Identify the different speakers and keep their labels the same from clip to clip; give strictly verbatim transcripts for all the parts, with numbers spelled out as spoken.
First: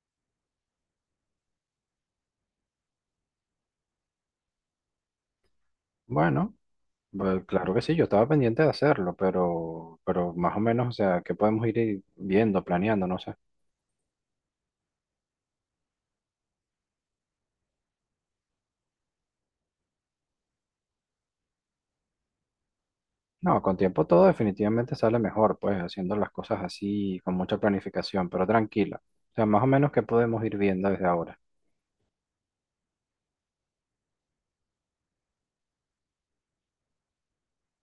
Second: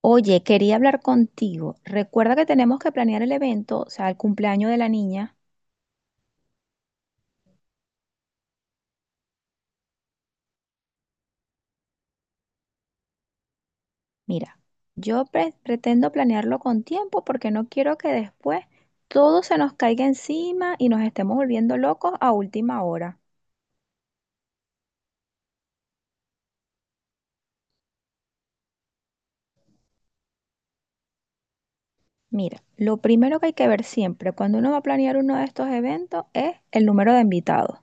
Speaker 1: Oye, quería hablar contigo. Recuerda que tenemos que planear el evento, o sea, el cumpleaños de la niña.
Speaker 2: Bueno, pues claro que sí, yo estaba pendiente de hacerlo, pero, pero más o menos, o sea, que podemos ir i- viendo, planeando, no sé.
Speaker 1: Mira, yo pre- pretendo planearlo con tiempo porque no quiero que después todo se nos caiga encima y nos estemos volviendo locos a última hora.
Speaker 2: No, con tiempo todo definitivamente sale mejor, pues haciendo las cosas así, con mucha planificación, pero tranquila. O sea, más o menos que podemos ir viendo desde ahora.
Speaker 1: Mira, lo primero que hay que ver siempre cuando uno va a planear uno de estos eventos es el número de invitados.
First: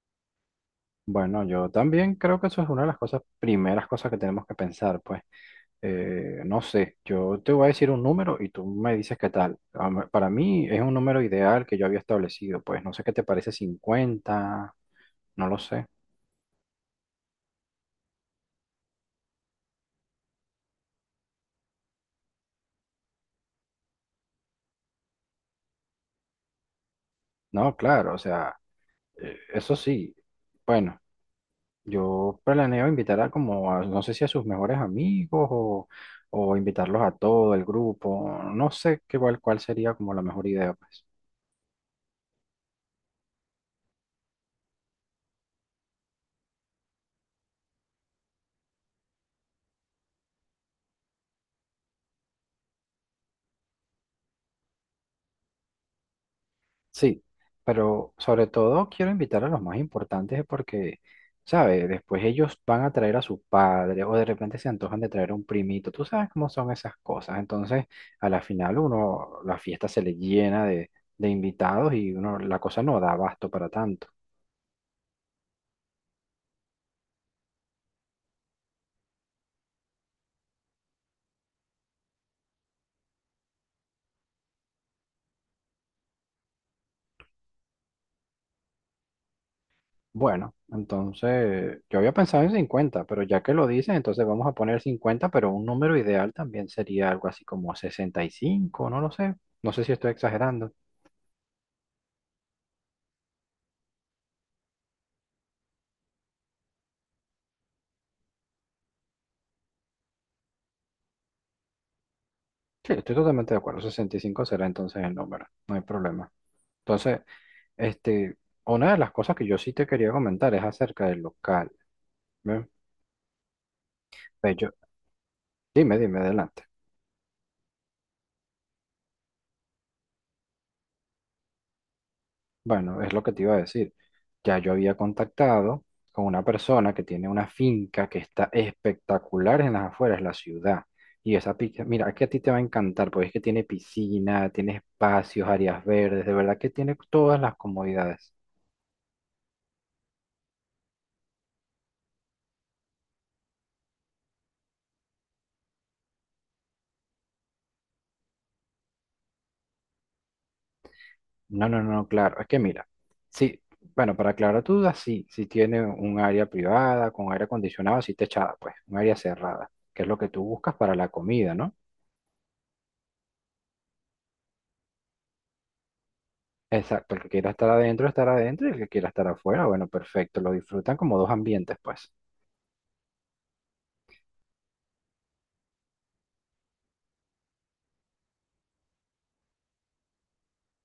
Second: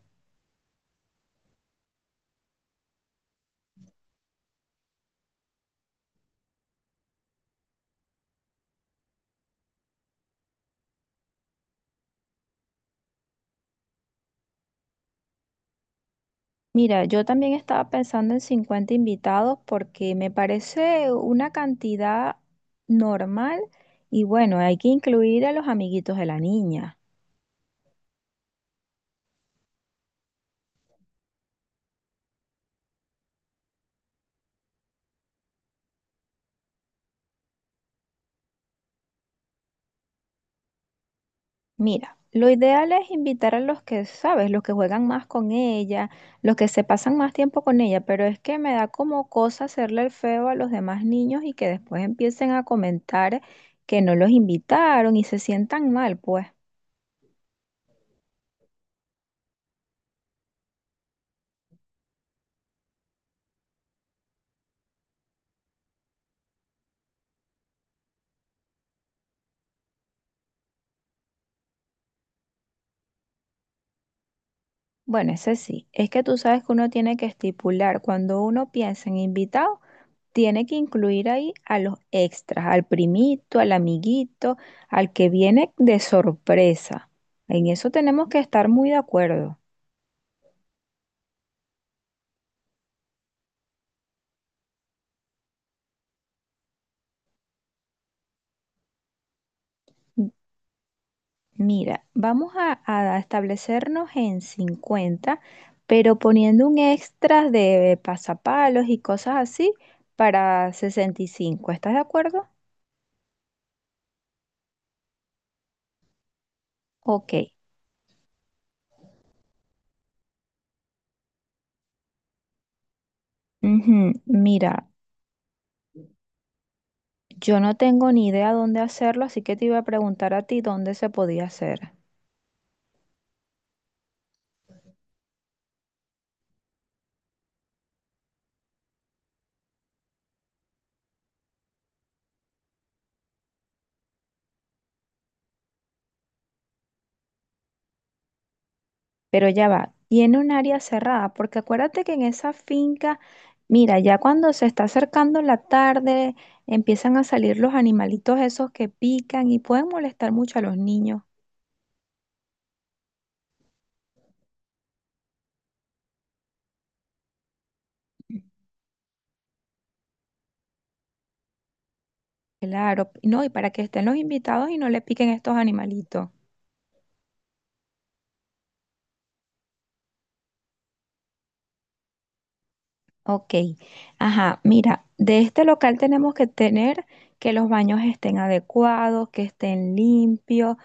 Speaker 2: Bueno, yo también creo que eso es una de las cosas, primeras cosas que tenemos que pensar, pues. Eh, no sé, yo te voy a decir un número y tú me dices qué tal. A mí- Para mí es un número ideal que yo había establecido, pues no sé qué te parece cincuenta, no lo sé.
Speaker 1: Mira, yo también estaba pensando en cincuenta invitados porque me parece una cantidad normal y bueno, hay que incluir a los amiguitos de la niña.
Speaker 2: No, claro, o sea, eh, eso sí. Bueno, yo planeo invitar a como, a- no sé si a sus mejores amigos o, o invitarlos a todo el grupo. No sé qué, cuál, cuál sería como la mejor idea, pues.
Speaker 1: Mira, lo ideal es invitar a los que, sabes, los que juegan más con ella, los que se pasan más tiempo con ella, pero es que me da como cosa hacerle el feo a los demás niños y que después empiecen a comentar que no los invitaron y se sientan mal, pues.
Speaker 2: Sí, pero sobre todo quiero invitar a los más importantes porque, ¿sabes? Después ellos van a traer a su padre o de repente se antojan de traer a un primito. Tú sabes cómo son esas cosas. Entonces, a la final uno, la fiesta se le llena de, de invitados y uno, la cosa no da abasto para tanto.
Speaker 1: Bueno, ese sí. Es que tú sabes que uno tiene que estipular, cuando uno piensa en invitado, tiene que incluir ahí a los extras, al primito, al amiguito, al que viene de sorpresa. En eso tenemos que estar muy de acuerdo.
Speaker 2: Bueno, entonces yo había pensado en cincuenta, pero ya que lo dices, entonces vamos a poner cincuenta, pero un número ideal también sería algo así como sesenta y cinco, no lo sé. No sé si estoy
Speaker 1: M-
Speaker 2: exagerando.
Speaker 1: Mira, vamos a, a establecernos en cincuenta, pero poniendo un extra de pasapalos y cosas así para sesenta y cinco. ¿Estás de acuerdo?
Speaker 2: Sí, estoy totalmente de acuerdo. Sesenta y cinco será entonces el número, no hay problema. Entonces,
Speaker 1: Ok.
Speaker 2: este, una de las cosas que yo sí te quería comentar es acerca del local. ¿Ve?
Speaker 1: Ujú.
Speaker 2: Ve, yo-
Speaker 1: Mira.
Speaker 2: dime, dime, adelante.
Speaker 1: Yo no tengo ni idea dónde hacerlo, así que te iba a preguntar a ti dónde se podía hacer.
Speaker 2: Bueno, es lo que te iba a decir. Ya yo había contactado con una persona que tiene una finca que está espectacular en las afueras de la ciudad. Y esa finca, mira, es que a ti te va a encantar, porque es que tiene piscina, tiene espacios, áreas verdes, de verdad que tiene todas las comodidades.
Speaker 1: Pero ya va, tiene un área cerrada, porque acuérdate que en esa finca, mira, ya cuando se está acercando la tarde, empiezan a salir los animalitos esos que pican y pueden molestar mucho a los niños.
Speaker 2: No, no, no, claro. Es que mira, sí, bueno, para aclarar tu duda, sí, sí tiene un área privada con aire acondicionado, sí techada, pues, un área cerrada, que es lo que tú buscas para la comida, ¿no?
Speaker 1: Claro, no, y para que estén los invitados y no le piquen estos animalitos.
Speaker 2: Exacto, el que quiera estar adentro, estar adentro, y el que quiera estar afuera, bueno, perfecto, lo disfrutan como dos ambientes, pues.
Speaker 1: Ok, ajá, mira, de este local tenemos que tener que los baños estén adecuados, que estén limpios,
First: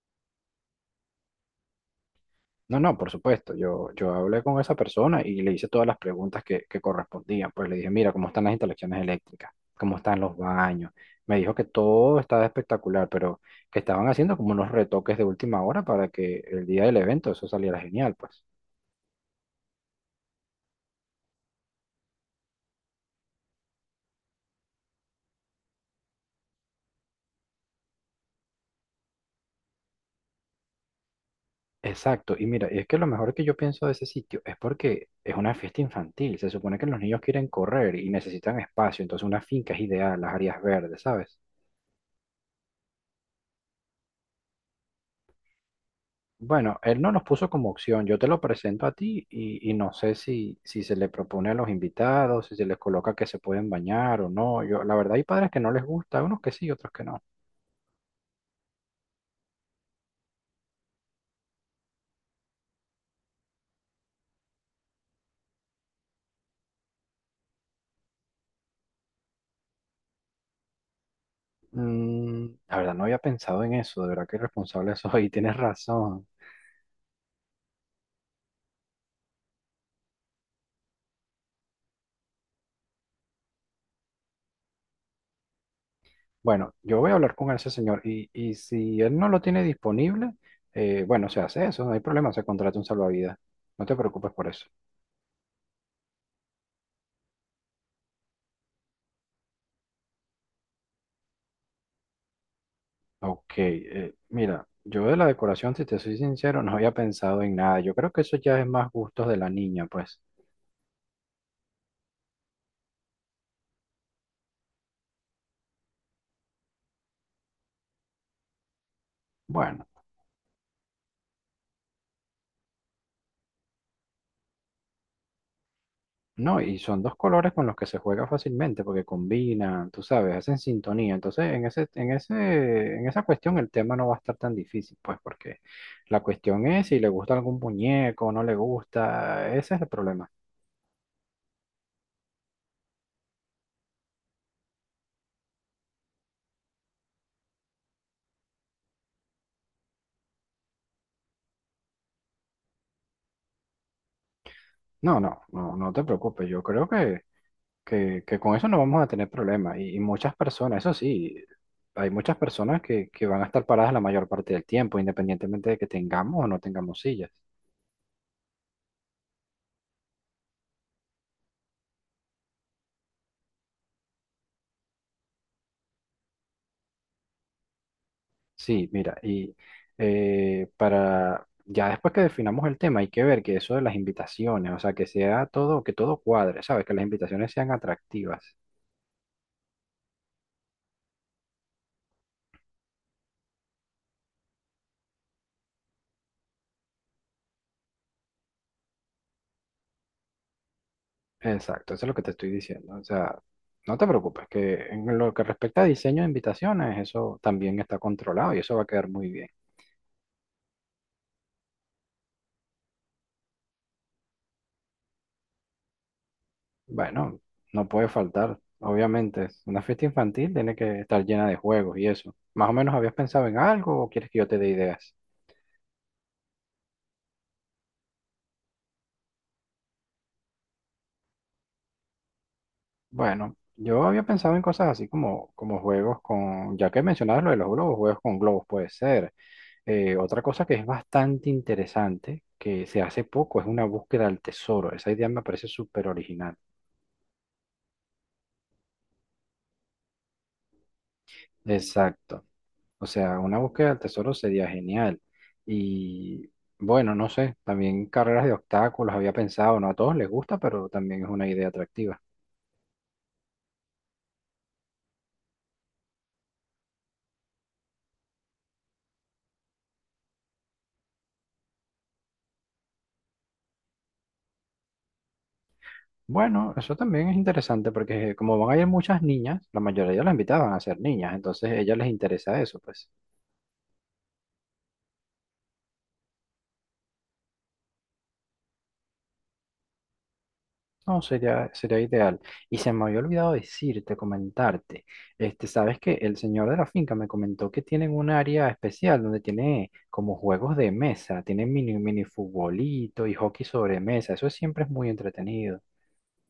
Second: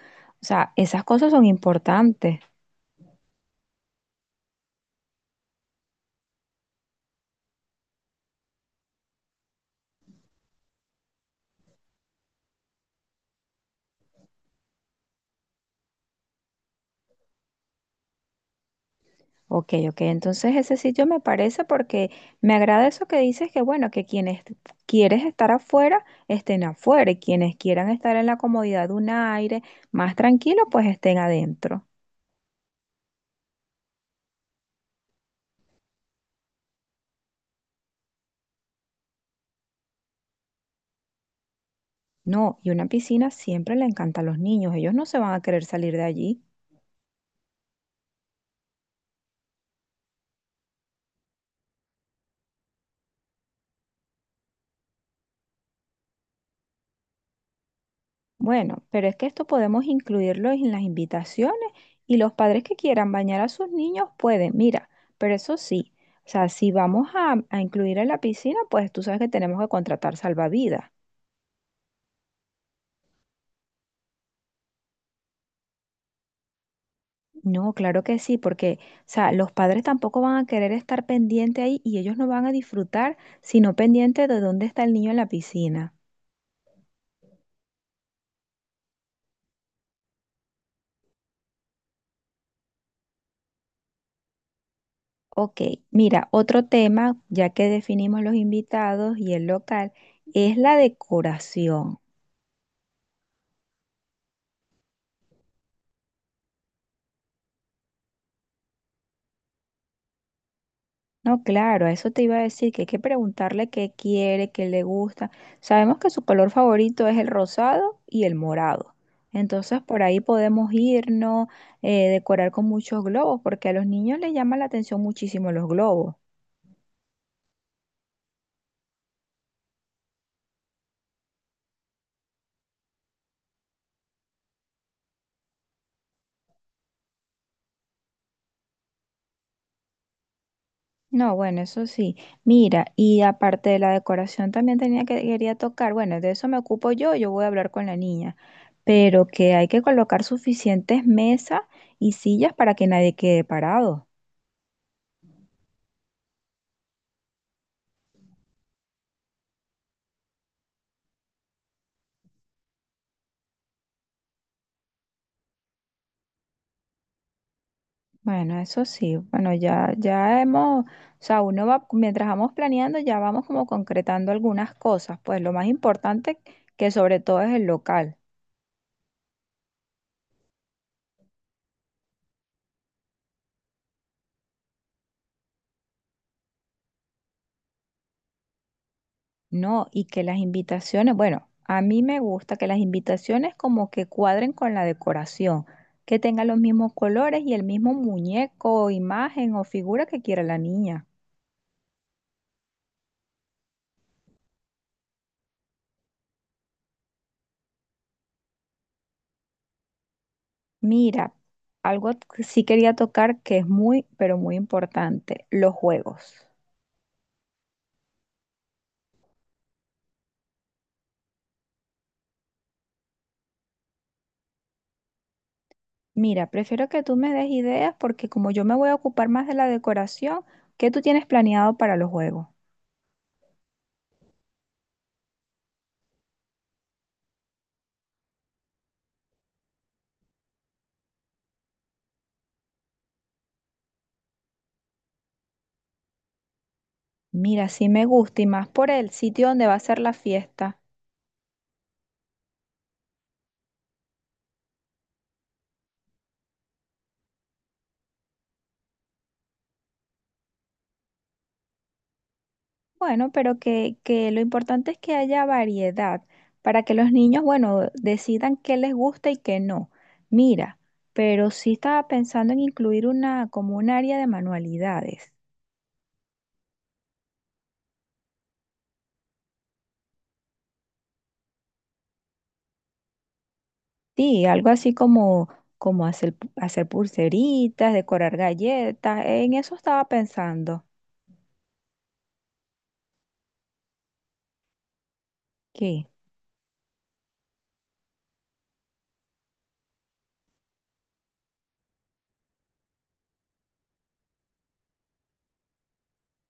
Speaker 1: o sea, esas cosas son importantes.
Speaker 2: No, no, por supuesto. Yo, yo hablé con esa persona y le hice todas las preguntas que, que correspondían. Pues le dije, mira, ¿cómo están las instalaciones eléctricas? ¿Cómo están los baños? Me dijo que todo estaba espectacular, pero que estaban haciendo como unos retoques de última hora para que el día del evento eso saliera genial, pues.
Speaker 1: Ok, ok, entonces ese sitio me parece porque me agrada eso que dices que bueno, que quienes quieres estar afuera, estén afuera y quienes quieran estar en la comodidad de un aire más tranquilo, pues estén adentro.
Speaker 2: Exacto. Y mira, es que lo mejor que yo pienso de ese sitio es porque es una fiesta infantil. Se supone que los niños quieren correr y necesitan espacio, entonces una finca es ideal, las áreas verdes, ¿sabes?
Speaker 1: No, y una piscina siempre le encanta a los niños, ellos no se van a querer salir de allí.
Speaker 2: Bueno, él no nos puso como opción, yo te lo presento a ti y, y no sé si, si se le propone a los invitados, si se les coloca que se pueden bañar o no. Yo, la verdad hay padres que no les gusta, unos que sí, otros que no.
Speaker 1: Bueno, pero es que esto podemos incluirlo en las invitaciones y los padres que quieran bañar a sus niños pueden, mira, pero eso sí, o sea, si vamos a, a incluir en la piscina, pues tú sabes que tenemos que contratar salvavidas.
Speaker 2: Mm, la verdad no había pensado en eso, de verdad que irresponsable soy, tienes razón.
Speaker 1: No, claro que sí, porque, o sea, los padres tampoco van a querer estar pendiente ahí y ellos no van a disfrutar, sino pendiente de dónde está el niño en la piscina.
Speaker 2: Bueno, yo voy a hablar con ese señor y, y si él no lo tiene disponible, eh, bueno, se hace eso, no hay problema, se contrata un salvavidas. No te preocupes por eso.
Speaker 1: Ok, mira, otro tema, ya que definimos los invitados y el local, es la decoración.
Speaker 2: Ok, eh, mira, yo de la decoración, si te soy sincero, no había pensado en nada. Yo creo que eso ya es más gustos de la niña, pues.
Speaker 1: No, claro, a eso te iba a decir, que hay que preguntarle qué quiere, qué le gusta. Sabemos que su color favorito es el rosado y el morado. Entonces
Speaker 2: Bueno,
Speaker 1: por ahí podemos irnos, eh, decorar con muchos globos, porque a los niños les llama la atención muchísimo los globos.
Speaker 2: no, y son dos colores con los que se juega fácilmente porque combinan, tú sabes, hacen sintonía. Entonces, en ese, en ese, en esa cuestión el tema no va a estar tan difícil, pues, porque la cuestión es si le gusta algún muñeco, no le gusta, ese es el problema.
Speaker 1: No, bueno, eso sí. Mira, y aparte de la decoración también tenía que quería tocar. Bueno, de eso me ocupo yo, yo voy a hablar con la niña. Pero que hay que colocar suficientes mesas y sillas para que nadie quede parado.
Speaker 2: No, no, no, no te preocupes. Yo creo que que, que con eso no vamos a tener problemas. Y, y muchas personas, eso sí, hay muchas personas que, que van a estar paradas la mayor parte del tiempo, independientemente de que tengamos o no tengamos sillas.
Speaker 1: Bueno, eso sí, bueno, ya, ya hemos, o sea, uno va, mientras vamos planeando, ya vamos como concretando algunas cosas, pues lo más importante que sobre todo es el local,
Speaker 2: Sí, mira, y eh, para ya después que definamos el tema, hay que ver que eso de las invitaciones, o sea, que sea todo, que todo cuadre, ¿sabes? Que las invitaciones sean atractivas.
Speaker 1: ¿no? Y que las invitaciones, bueno, a mí me gusta que las invitaciones como que cuadren con la decoración, que tengan los mismos colores y el mismo muñeco, imagen o figura que quiera la niña.
Speaker 2: Exacto, eso es lo que te estoy diciendo. O sea, no te preocupes, que en lo que respecta a diseño de invitaciones, eso también está controlado y eso va a quedar muy bien.
Speaker 1: Mira, algo que sí quería tocar que es muy, pero muy importante, los juegos.
Speaker 2: Bueno, no puede faltar, obviamente. Una fiesta infantil tiene que estar llena de juegos y eso. ¿Más o menos habías pensado en algo o quieres que yo te dé ideas?
Speaker 1: Mira, prefiero que tú me des ideas porque como yo me voy a ocupar más de la decoración, ¿qué tú tienes planeado para los juegos?
Speaker 2: Bueno, yo había pensado en cosas así como, como juegos con, ya que mencionabas lo de los globos, juegos con globos puede ser. Eh, otra cosa que es bastante interesante, que se hace poco, es una búsqueda al tesoro. Esa idea me parece súper original.
Speaker 1: Mira, sí me gusta y más por el sitio donde va a ser la fiesta.
Speaker 2: Exacto. O sea, una búsqueda del tesoro sería genial. Y bueno, no sé, también carreras de obstáculos había pensado, no a todos les gusta, pero también es una idea atractiva.
Speaker 1: Bueno, pero que, que lo importante es que haya variedad para que los niños, bueno, decidan qué les gusta y qué no. Mira, pero sí estaba pensando en incluir una como un área de manualidades.
Speaker 2: Bueno, eso también es interesante porque como van a ir muchas niñas, la mayoría las invitaban a ser niñas, entonces a ellas les interesa eso, pues.
Speaker 1: Sí, algo así como como hacer, hacer pulseritas, decorar galletas, en eso estaba pensando.
Speaker 2: No, sería, sería ideal. Y se me había olvidado decirte, comentarte. Este, sabes
Speaker 1: ¿Qué?
Speaker 2: que el señor de la finca me comentó que tienen un área especial donde tiene como juegos de mesa, tiene mini, mini futbolito y hockey sobre mesa. Eso siempre es muy entretenido.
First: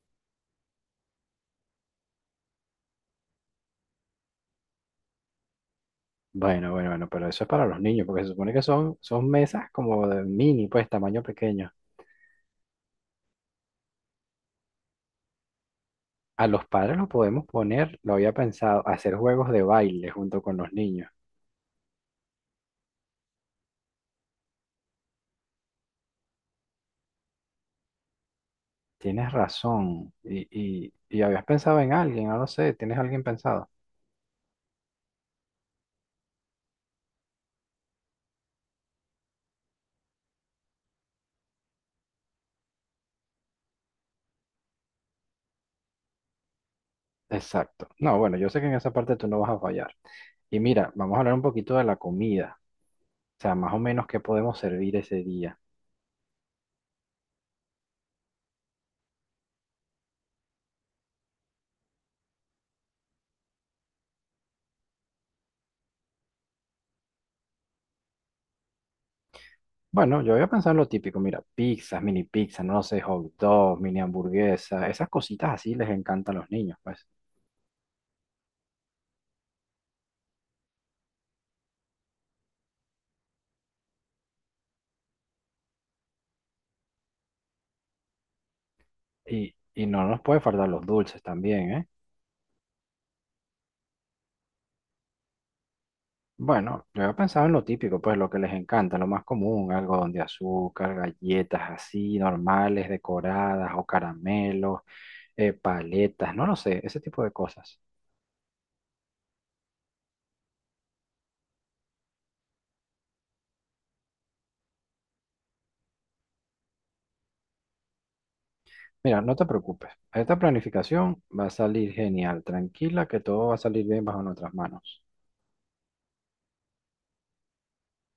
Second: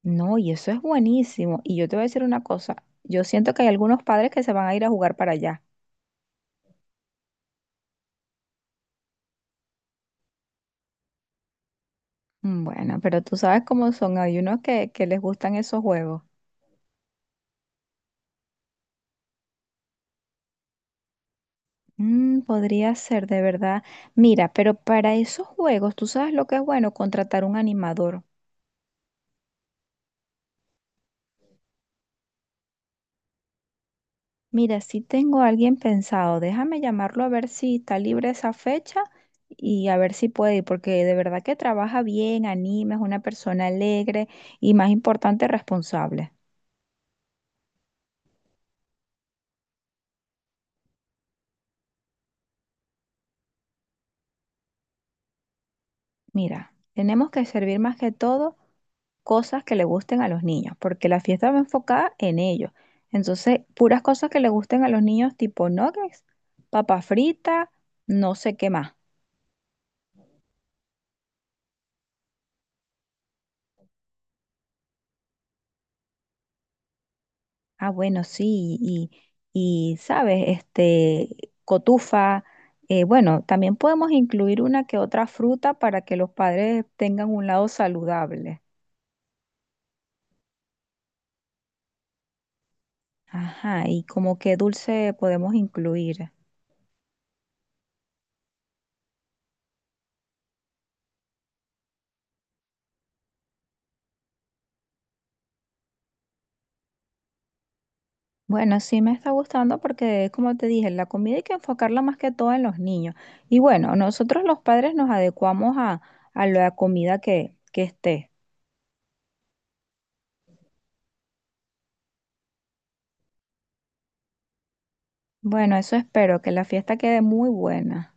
Speaker 1: No, y eso es buenísimo. Y yo te voy a decir una cosa, yo siento que hay algunos padres que se van a ir a jugar para allá.
Speaker 2: Bueno, bueno, bueno, pero eso es para los niños, porque se supone que son, son mesas como de mini, pues tamaño pequeño.
Speaker 1: Mm, bueno, pero tú sabes cómo son, hay unos que, que les gustan esos juegos.
Speaker 2: A los padres los podemos poner, lo había pensado, hacer juegos de baile junto con los niños.
Speaker 1: Mm, podría ser, de verdad. Mira, pero para esos juegos, tú sabes lo que es bueno, contratar un animador.
Speaker 2: Tienes razón. Y, y, y habías pensado en alguien, no lo sé, ¿tienes alguien pensado?
Speaker 1: Mira, si tengo a alguien pensado, déjame llamarlo a ver si está libre esa fecha y a ver si puede ir, porque de verdad que trabaja bien, anima, es una persona alegre y más importante, responsable.
Speaker 2: Exacto. No, bueno, yo sé que en esa parte tú no vas a fallar. Y mira, vamos a hablar un poquito de la comida. O sea, más o menos qué podemos servir ese día.
Speaker 1: Mira, tenemos que servir más que todo cosas que le gusten a los niños, porque la fiesta va enfocada en ellos. Entonces, puras cosas que le gusten a los niños, tipo nuggets, papa frita, no sé qué más.
Speaker 2: Bueno, yo había pensado en lo típico, mira, pizzas, mini pizzas, no lo sé, hot dogs, mini hamburguesas, esas cositas así les encantan a los niños, pues.
Speaker 1: Ah, bueno, sí, y, y sabes, este, cotufa. Eh, bueno, también podemos incluir una que otra fruta para que los padres tengan un lado saludable.
Speaker 2: Y, y no nos puede faltar los dulces también, ¿eh?
Speaker 1: Ajá, y como qué dulce podemos incluir.
Speaker 2: Bueno, yo había pensado en lo típico, pues lo que les encanta, lo más común, algodón de azúcar, galletas así, normales, decoradas o caramelos, eh, paletas, no lo sé, ese tipo de cosas.
Speaker 1: Bueno, sí me está gustando porque, como te dije, la comida hay que enfocarla más que todo en los niños. Y bueno, nosotros los padres nos adecuamos a, a la comida que, que esté.
Speaker 2: Mira, no te preocupes, esta planificación va a salir genial, tranquila, que todo va a salir bien bajo nuestras manos.
Speaker 1: Bueno, eso espero, que la fiesta quede muy buena.